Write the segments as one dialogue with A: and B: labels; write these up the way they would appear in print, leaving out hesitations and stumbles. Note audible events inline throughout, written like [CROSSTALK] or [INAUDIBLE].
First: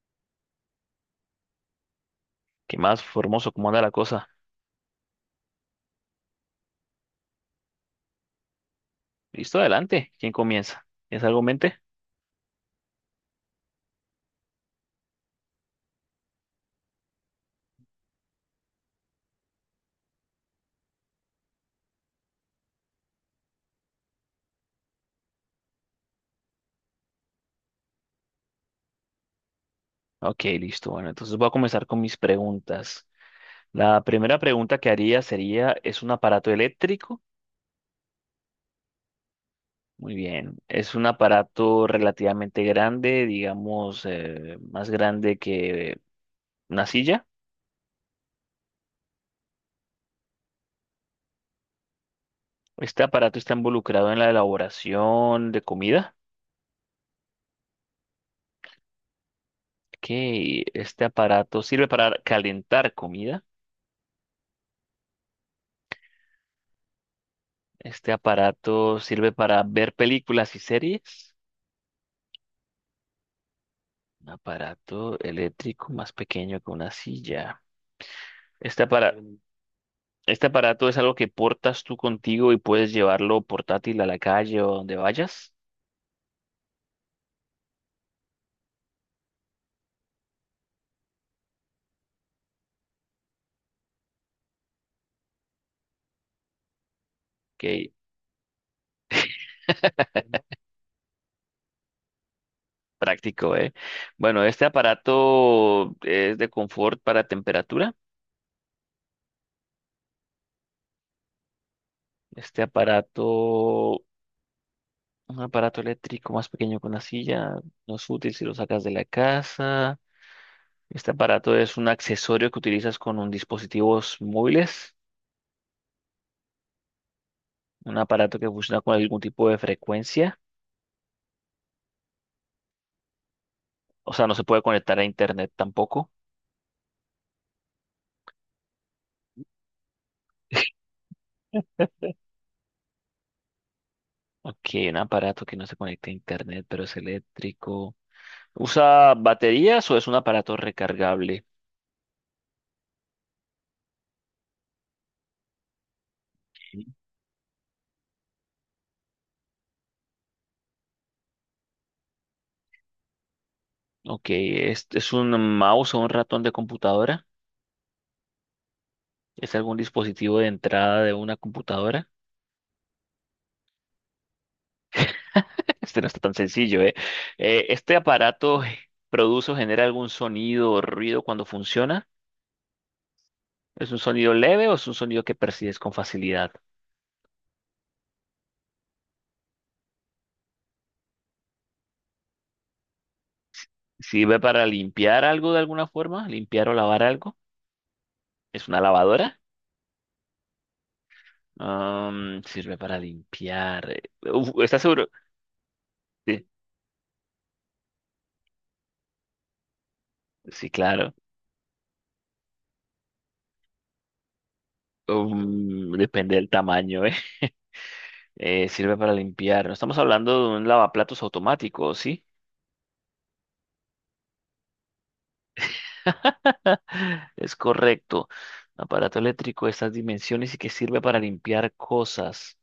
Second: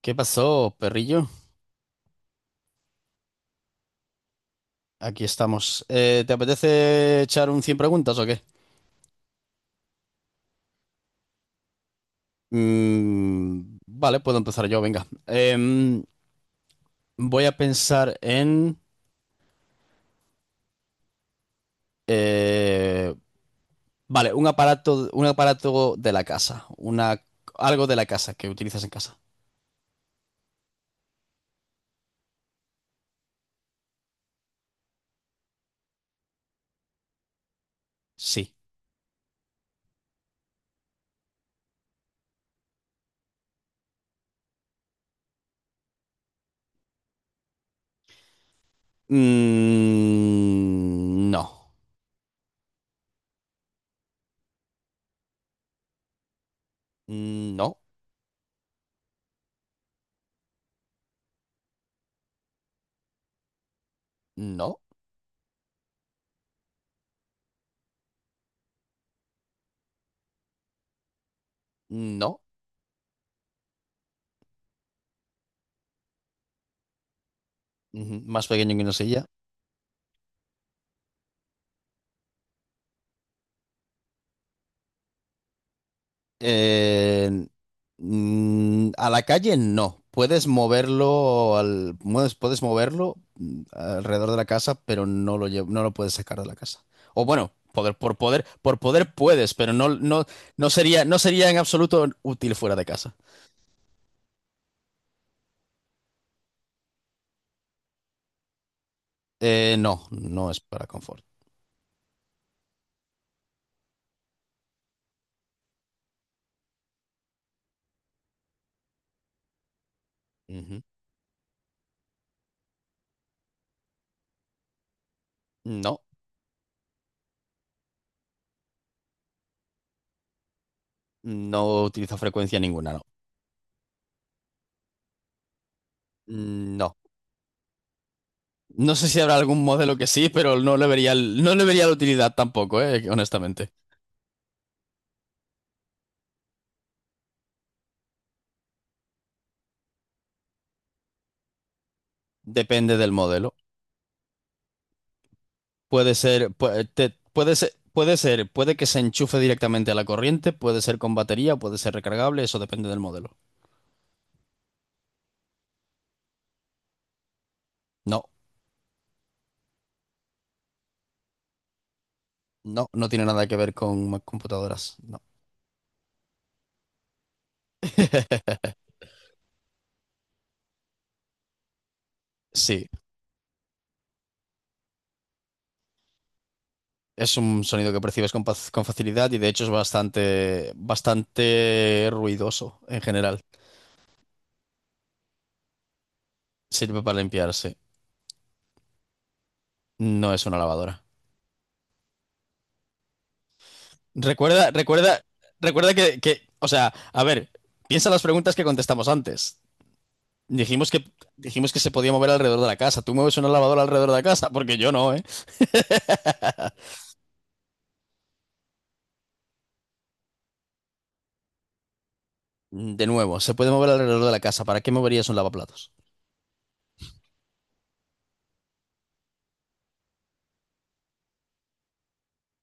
A: ¿Qué pasó, perrillo?
B: ¿Qué más, Formoso? ¿Cómo anda la cosa?
A: Aquí estamos. ¿Te apetece echar un 100 preguntas o qué?
B: Listo, adelante. ¿Quién comienza? ¿Es algo en mente?
A: Vale, puedo empezar yo, venga. Voy a pensar en... eh, vale, un aparato de la casa. Algo de la casa que utilizas en casa.
B: Ok, listo. Bueno, entonces voy a comenzar con mis preguntas. La primera pregunta que haría sería, ¿es un aparato eléctrico?
A: Sí.
B: Muy bien. ¿Es un aparato relativamente grande, digamos, más grande que una silla?
A: Mm, no.
B: ¿Este aparato está involucrado en la elaboración de comida?
A: No.
B: Ok, ¿este aparato sirve para calentar comida?
A: No.
B: ¿Este aparato sirve para ver películas y series?
A: No.
B: Un aparato eléctrico más pequeño que una silla.
A: Ujú. Más pequeño que
B: Este
A: una
B: aparato,
A: silla.
B: este aparato es algo que portas tú contigo y puedes llevarlo portátil a la calle o donde vayas.
A: Eh, a la calle no. Puedes moverlo alrededor de la casa, pero no lo puedes sacar de la casa. O bueno,
B: Qué
A: poder, por poder, por poder puedes, pero no sería, no sería en absoluto útil fuera de casa.
B: práctico, ¿eh? Bueno, este aparato es de confort para temperatura.
A: No, no es para confort.
B: Este aparato, un aparato eléctrico más pequeño que una silla, no es útil si lo sacas de la casa.
A: Ujú.
B: Este aparato es un accesorio que utilizas con un dispositivos móviles,
A: No,
B: un aparato que funciona con algún tipo de frecuencia.
A: no utiliza frecuencia ninguna, no.
B: O sea, no se puede conectar a internet tampoco.
A: Mm, no. No sé si habrá algún modelo que sí, pero no le vería la utilidad tampoco, honestamente.
B: Aquí un aparato que no se conecta a internet, pero es eléctrico. ¿Usa baterías o es un aparato recargable?
A: Depende del modelo. Puede ser, puede, Puede ser, puede que se enchufe directamente a la corriente, puede ser con batería, puede ser recargable, eso depende del modelo.
B: Ok, ¿es un mouse o un ratón de computadora?
A: No,
B: ¿Es algún dispositivo de entrada de una computadora?
A: no, no tiene nada que ver con computadoras, no.
B: [LAUGHS] Este no está tan sencillo, ¿eh? ¿Este aparato
A: [LAUGHS]
B: [LAUGHS] produce o genera algún sonido o ruido cuando funciona?
A: Sí,
B: ¿Es un sonido leve o es un sonido que percibes con facilidad?
A: es un sonido que percibes con, con facilidad y de hecho es bastante, bastante ruidoso en general.
B: ¿Sirve para limpiar algo de alguna forma? ¿Limpiar o
A: Sirve
B: lavar
A: para
B: algo?
A: limpiarse,
B: ¿Es una lavadora?
A: no es una lavadora.
B: Sirve para limpiar. Uf,
A: Recuerda,
B: ¿estás seguro?
A: recuerda, Recuerda que
B: Sí,
A: o sea, a ver, piensa en las preguntas que contestamos antes.
B: sí,
A: Dijimos que,
B: claro.
A: Dijimos que se podía mover alrededor de la casa. ¿Tú mueves una lavadora alrededor de la casa? Porque yo no, ¿eh?
B: Depende del tamaño, ¿eh? [LAUGHS] Sirve para limpiar. No estamos hablando de un lavaplatos automático, ¿sí?
A: De nuevo, se puede mover alrededor de la casa. ¿Para qué moverías un lavaplatos?
B: [LAUGHS] Es correcto. Aparato eléctrico de estas dimensiones y que sirve para limpiar cosas.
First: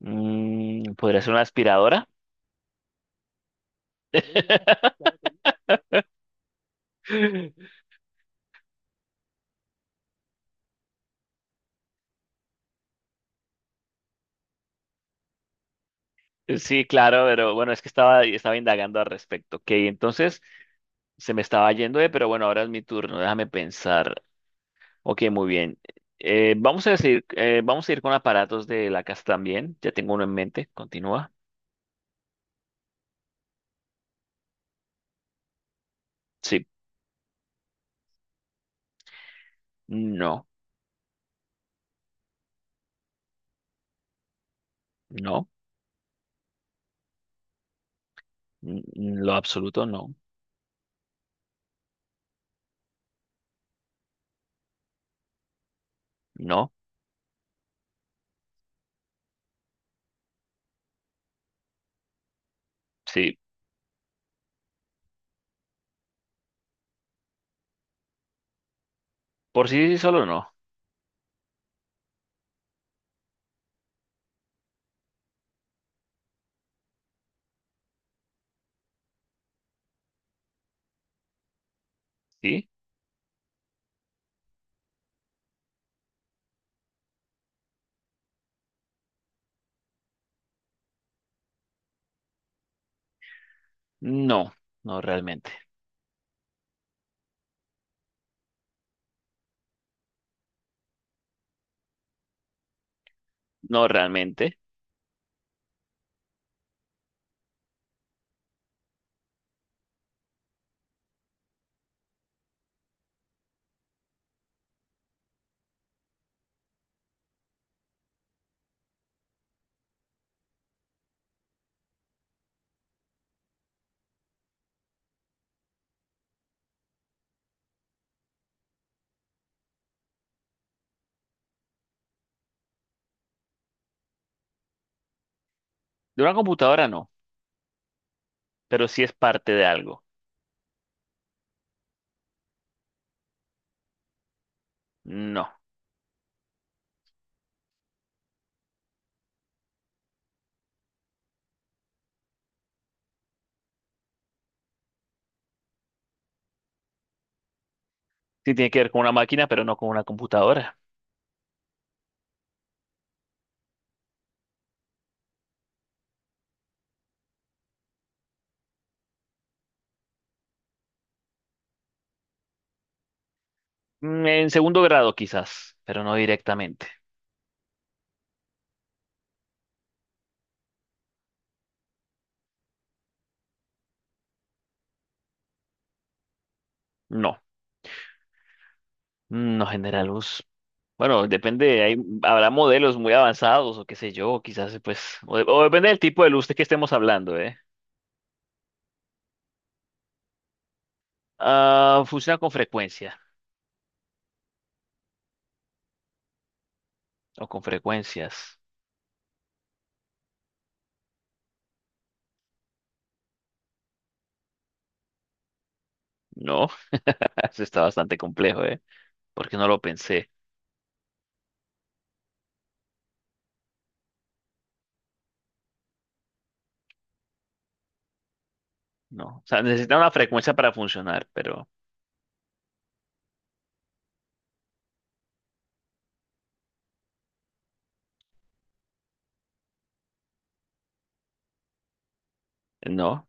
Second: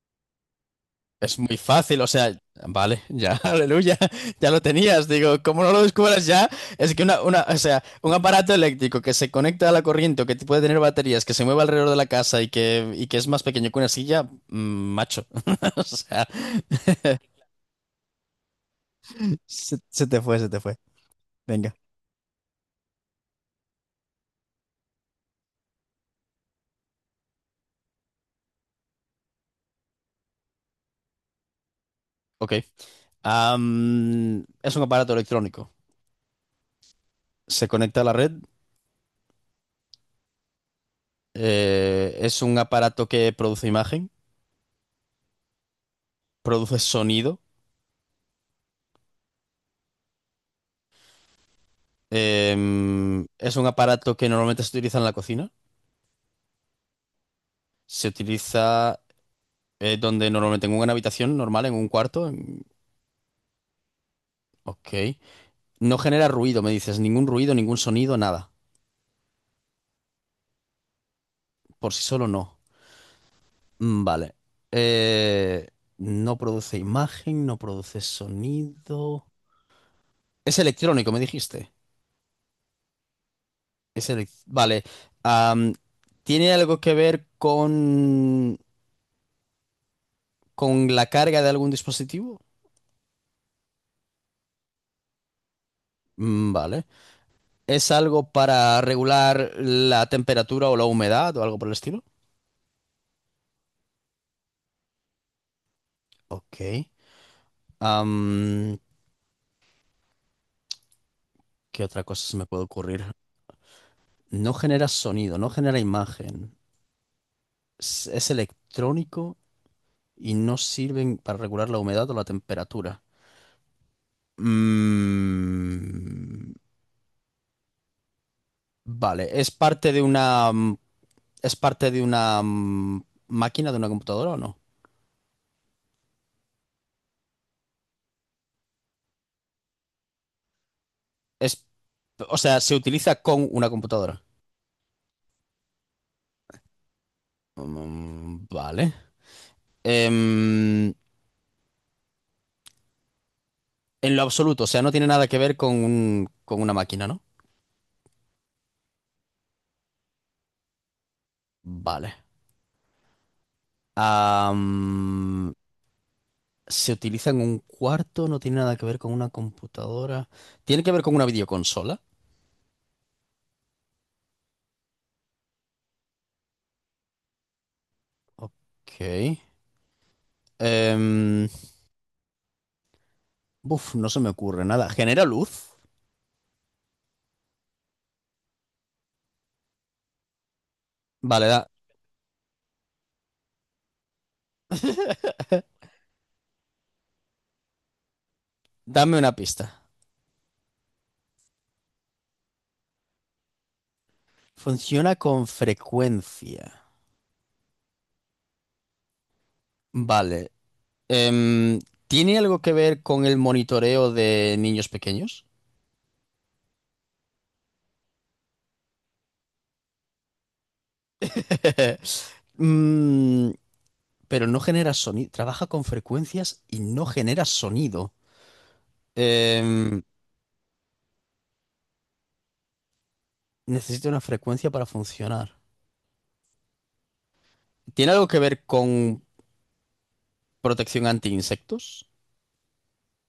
B: Mm, ¿podría ser
A: Es
B: una
A: muy fácil, o
B: aspiradora?
A: sea, vale, ya, [LAUGHS] aleluya, ya lo tenías.
B: [LAUGHS]
A: Digo, ¿cómo no lo descubras ya? Es que una, O sea, un aparato eléctrico que se conecta a la corriente o que puede tener baterías, que se mueve alrededor de la casa y que es más pequeño que una silla, mm, macho. [LAUGHS] O sea, [LAUGHS]
B: Sí, claro, pero bueno, es que estaba indagando al respecto. Ok,
A: se te fue,
B: entonces,
A: se te fue.
B: se me estaba
A: Venga,
B: yendo, pero bueno, ahora es mi turno, déjame pensar. Ok, muy bien. Vamos a ir con aparatos de la casa también. Ya tengo uno en mente. Continúa.
A: ok. Es un aparato electrónico.
B: Sí.
A: Se conecta a la red.
B: No.
A: Es un aparato que produce imagen,
B: No.
A: produce sonido.
B: N- Lo absoluto no.
A: Es un aparato que normalmente se utiliza en la cocina.
B: No.
A: Se utiliza donde normalmente en una habitación normal, en un cuarto.
B: Sí.
A: Ok. No genera ruido, me dices. Ningún ruido, ningún sonido, nada.
B: Por sí sí, solo no.
A: Por sí solo no. Mm, vale. Eh, no produce imagen, no produce sonido. Es electrónico, me dijiste.
B: Sí.
A: Vale. am, ¿Tiene algo que ver con la carga de algún dispositivo?
B: No. No realmente.
A: Mm, vale. ¿Es algo para regular la temperatura o la humedad o algo por el estilo?
B: No realmente.
A: Ok. Am, ¿Qué otra cosa se me puede ocurrir? No genera sonido, no genera imagen. Es electrónico y no sirven para regular la humedad o la temperatura. Mm, vale. ¿Es parte de una máquina, de una computadora o no?
B: De una computadora no, pero sí es parte de algo.
A: Es, o sea, se utiliza con una computadora.
B: No.
A: Mm, vale. Em, en lo absoluto, o sea, no tiene nada que ver con con una máquina, ¿no?
B: Sí tiene que ver con una máquina, pero no con una computadora.
A: Vale. Am, Se utiliza en un cuarto, no tiene nada que ver con una computadora. Tiene que ver con una videoconsola.
B: Mm, en segundo grado quizás, pero no directamente.
A: Ok. Em, Buf, no se me ocurre nada. ¿Genera luz?
B: No. Mm, no genera luz. Bueno,
A: Vale, da-
B: depende, hay, habrá modelos muy avanzados o qué sé yo, quizás pues, o depende del tipo de luz de que estemos hablando, ¿eh?
A: Dame una pista.
B: Ah, funciona con frecuencia
A: Funciona con frecuencia.
B: o con frecuencias.
A: Vale. Em, ¿Tiene algo que ver con el monitoreo de niños pequeños?
B: No, [LAUGHS] eso está bastante complejo, ¿eh? Porque no lo pensé,
A: [LAUGHS] Mm, pero no genera sonido. Trabaja con frecuencias y no genera sonido.
B: ¿no? O sea, necesita
A: Em,
B: una frecuencia para funcionar, pero
A: Necesita una frecuencia para funcionar. ¿Tiene algo que ver con protección anti insectos?
B: no.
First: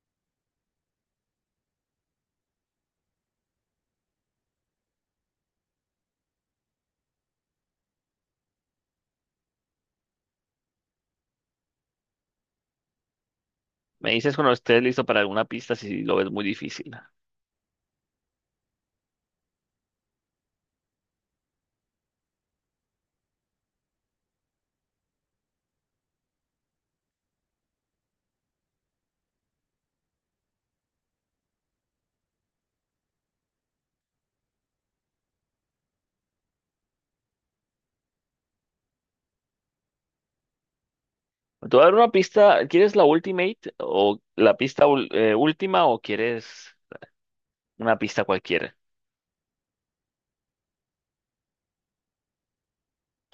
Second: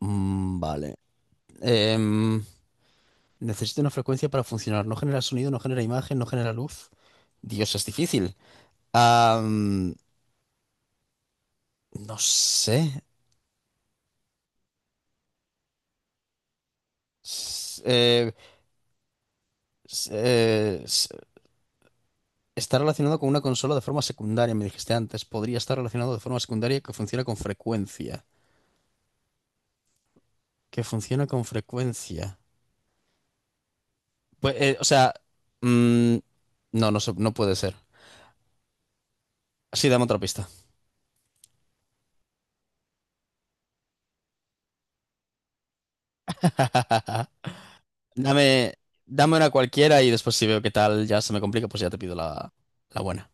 A: Mm, vale. Em, Necesita una frecuencia para funcionar. No genera sonido, no genera imagen, no genera luz. Dios, es difícil. Am, no sé.
B: Me dices cuando estés listo para alguna pista si lo ves muy difícil.
A: S- eh, s- eh, s- Está relacionado con una consola de forma secundaria, me dijiste antes. Podría estar relacionado de forma secundaria que funciona con frecuencia. Que funciona con frecuencia. Pues, o sea, mm, no puede ser. Sí, dame otra pista.
B: Te voy a dar una pista, ¿quieres la Ultimate o la última o quieres
A: [LAUGHS]
B: una pista
A: Dame,
B: cualquiera?
A: Dame una cualquiera y después si veo qué tal ya se me complica, pues ya te pido la buena.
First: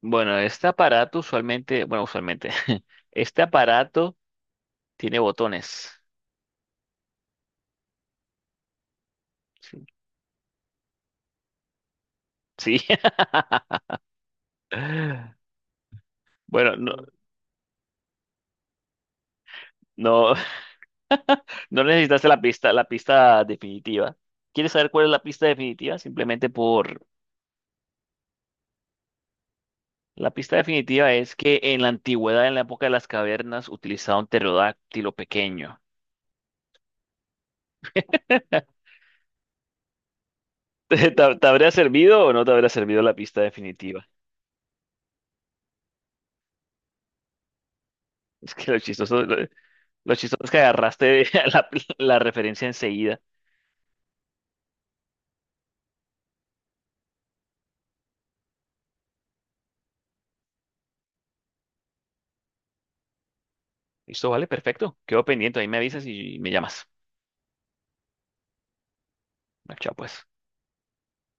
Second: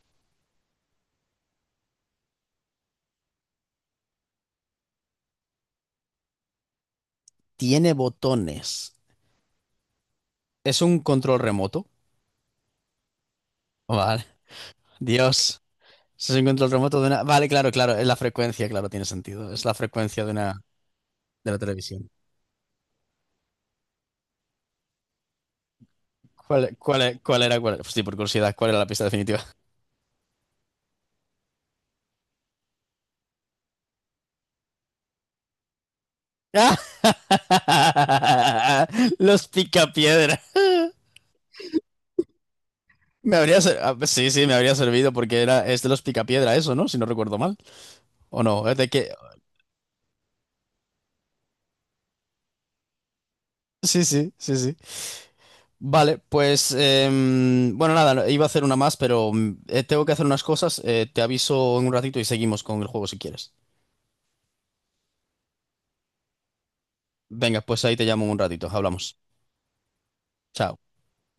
B: Bueno, este aparato usualmente, bueno, usualmente, [LAUGHS] este aparato tiene botones.
A: Tiene botones.
B: Sí.
A: Es un control remoto.
B: Sí. [LAUGHS]
A: Vale. Dios. Es un control
B: Bueno,
A: remoto de una... Vale, claro, claro. Es la frecuencia, claro, tiene sentido. Es la frecuencia de
B: no,
A: una...
B: [LAUGHS]
A: de la
B: no
A: televisión.
B: necesitaste la pista definitiva. ¿Quieres saber cuál es la pista definitiva? Simplemente
A: ¿Cuál, cuál,
B: por...
A: e- cuál era, cuál, Sí, por curiosidad, ¿cuál era la pista definitiva?
B: La pista definitiva es que en la antigüedad, en la época de las cavernas, utilizaban un pterodáctilo pequeño. [LAUGHS]
A: [LAUGHS] Los picapiedra.
B: Te habría servido o no te habría servido la pista
A: Ah,
B: definitiva?
A: pues sí, sí, me habría servido porque es de los picapiedra eso, ¿no? Si no recuerdo mal. ¿O
B: Es
A: no?
B: que
A: ¿Es de que
B: lo chistoso es que agarraste [LAUGHS] la la referencia enseguida.
A: Sí, sí, sí, sí. Vale, pues, em, bueno, nada, no- iba a hacer una más, pero mm, tengo que hacer unas cosas. Eh, te aviso en un ratito y seguimos con el juego si quieres.
B: Listo, vale, perfecto. Quedo pendiente, ahí me avisas y me llamas.
A: Venga, pues ahí te llamo en un ratito. Hablamos.
B: Chao, pues.
A: Chao.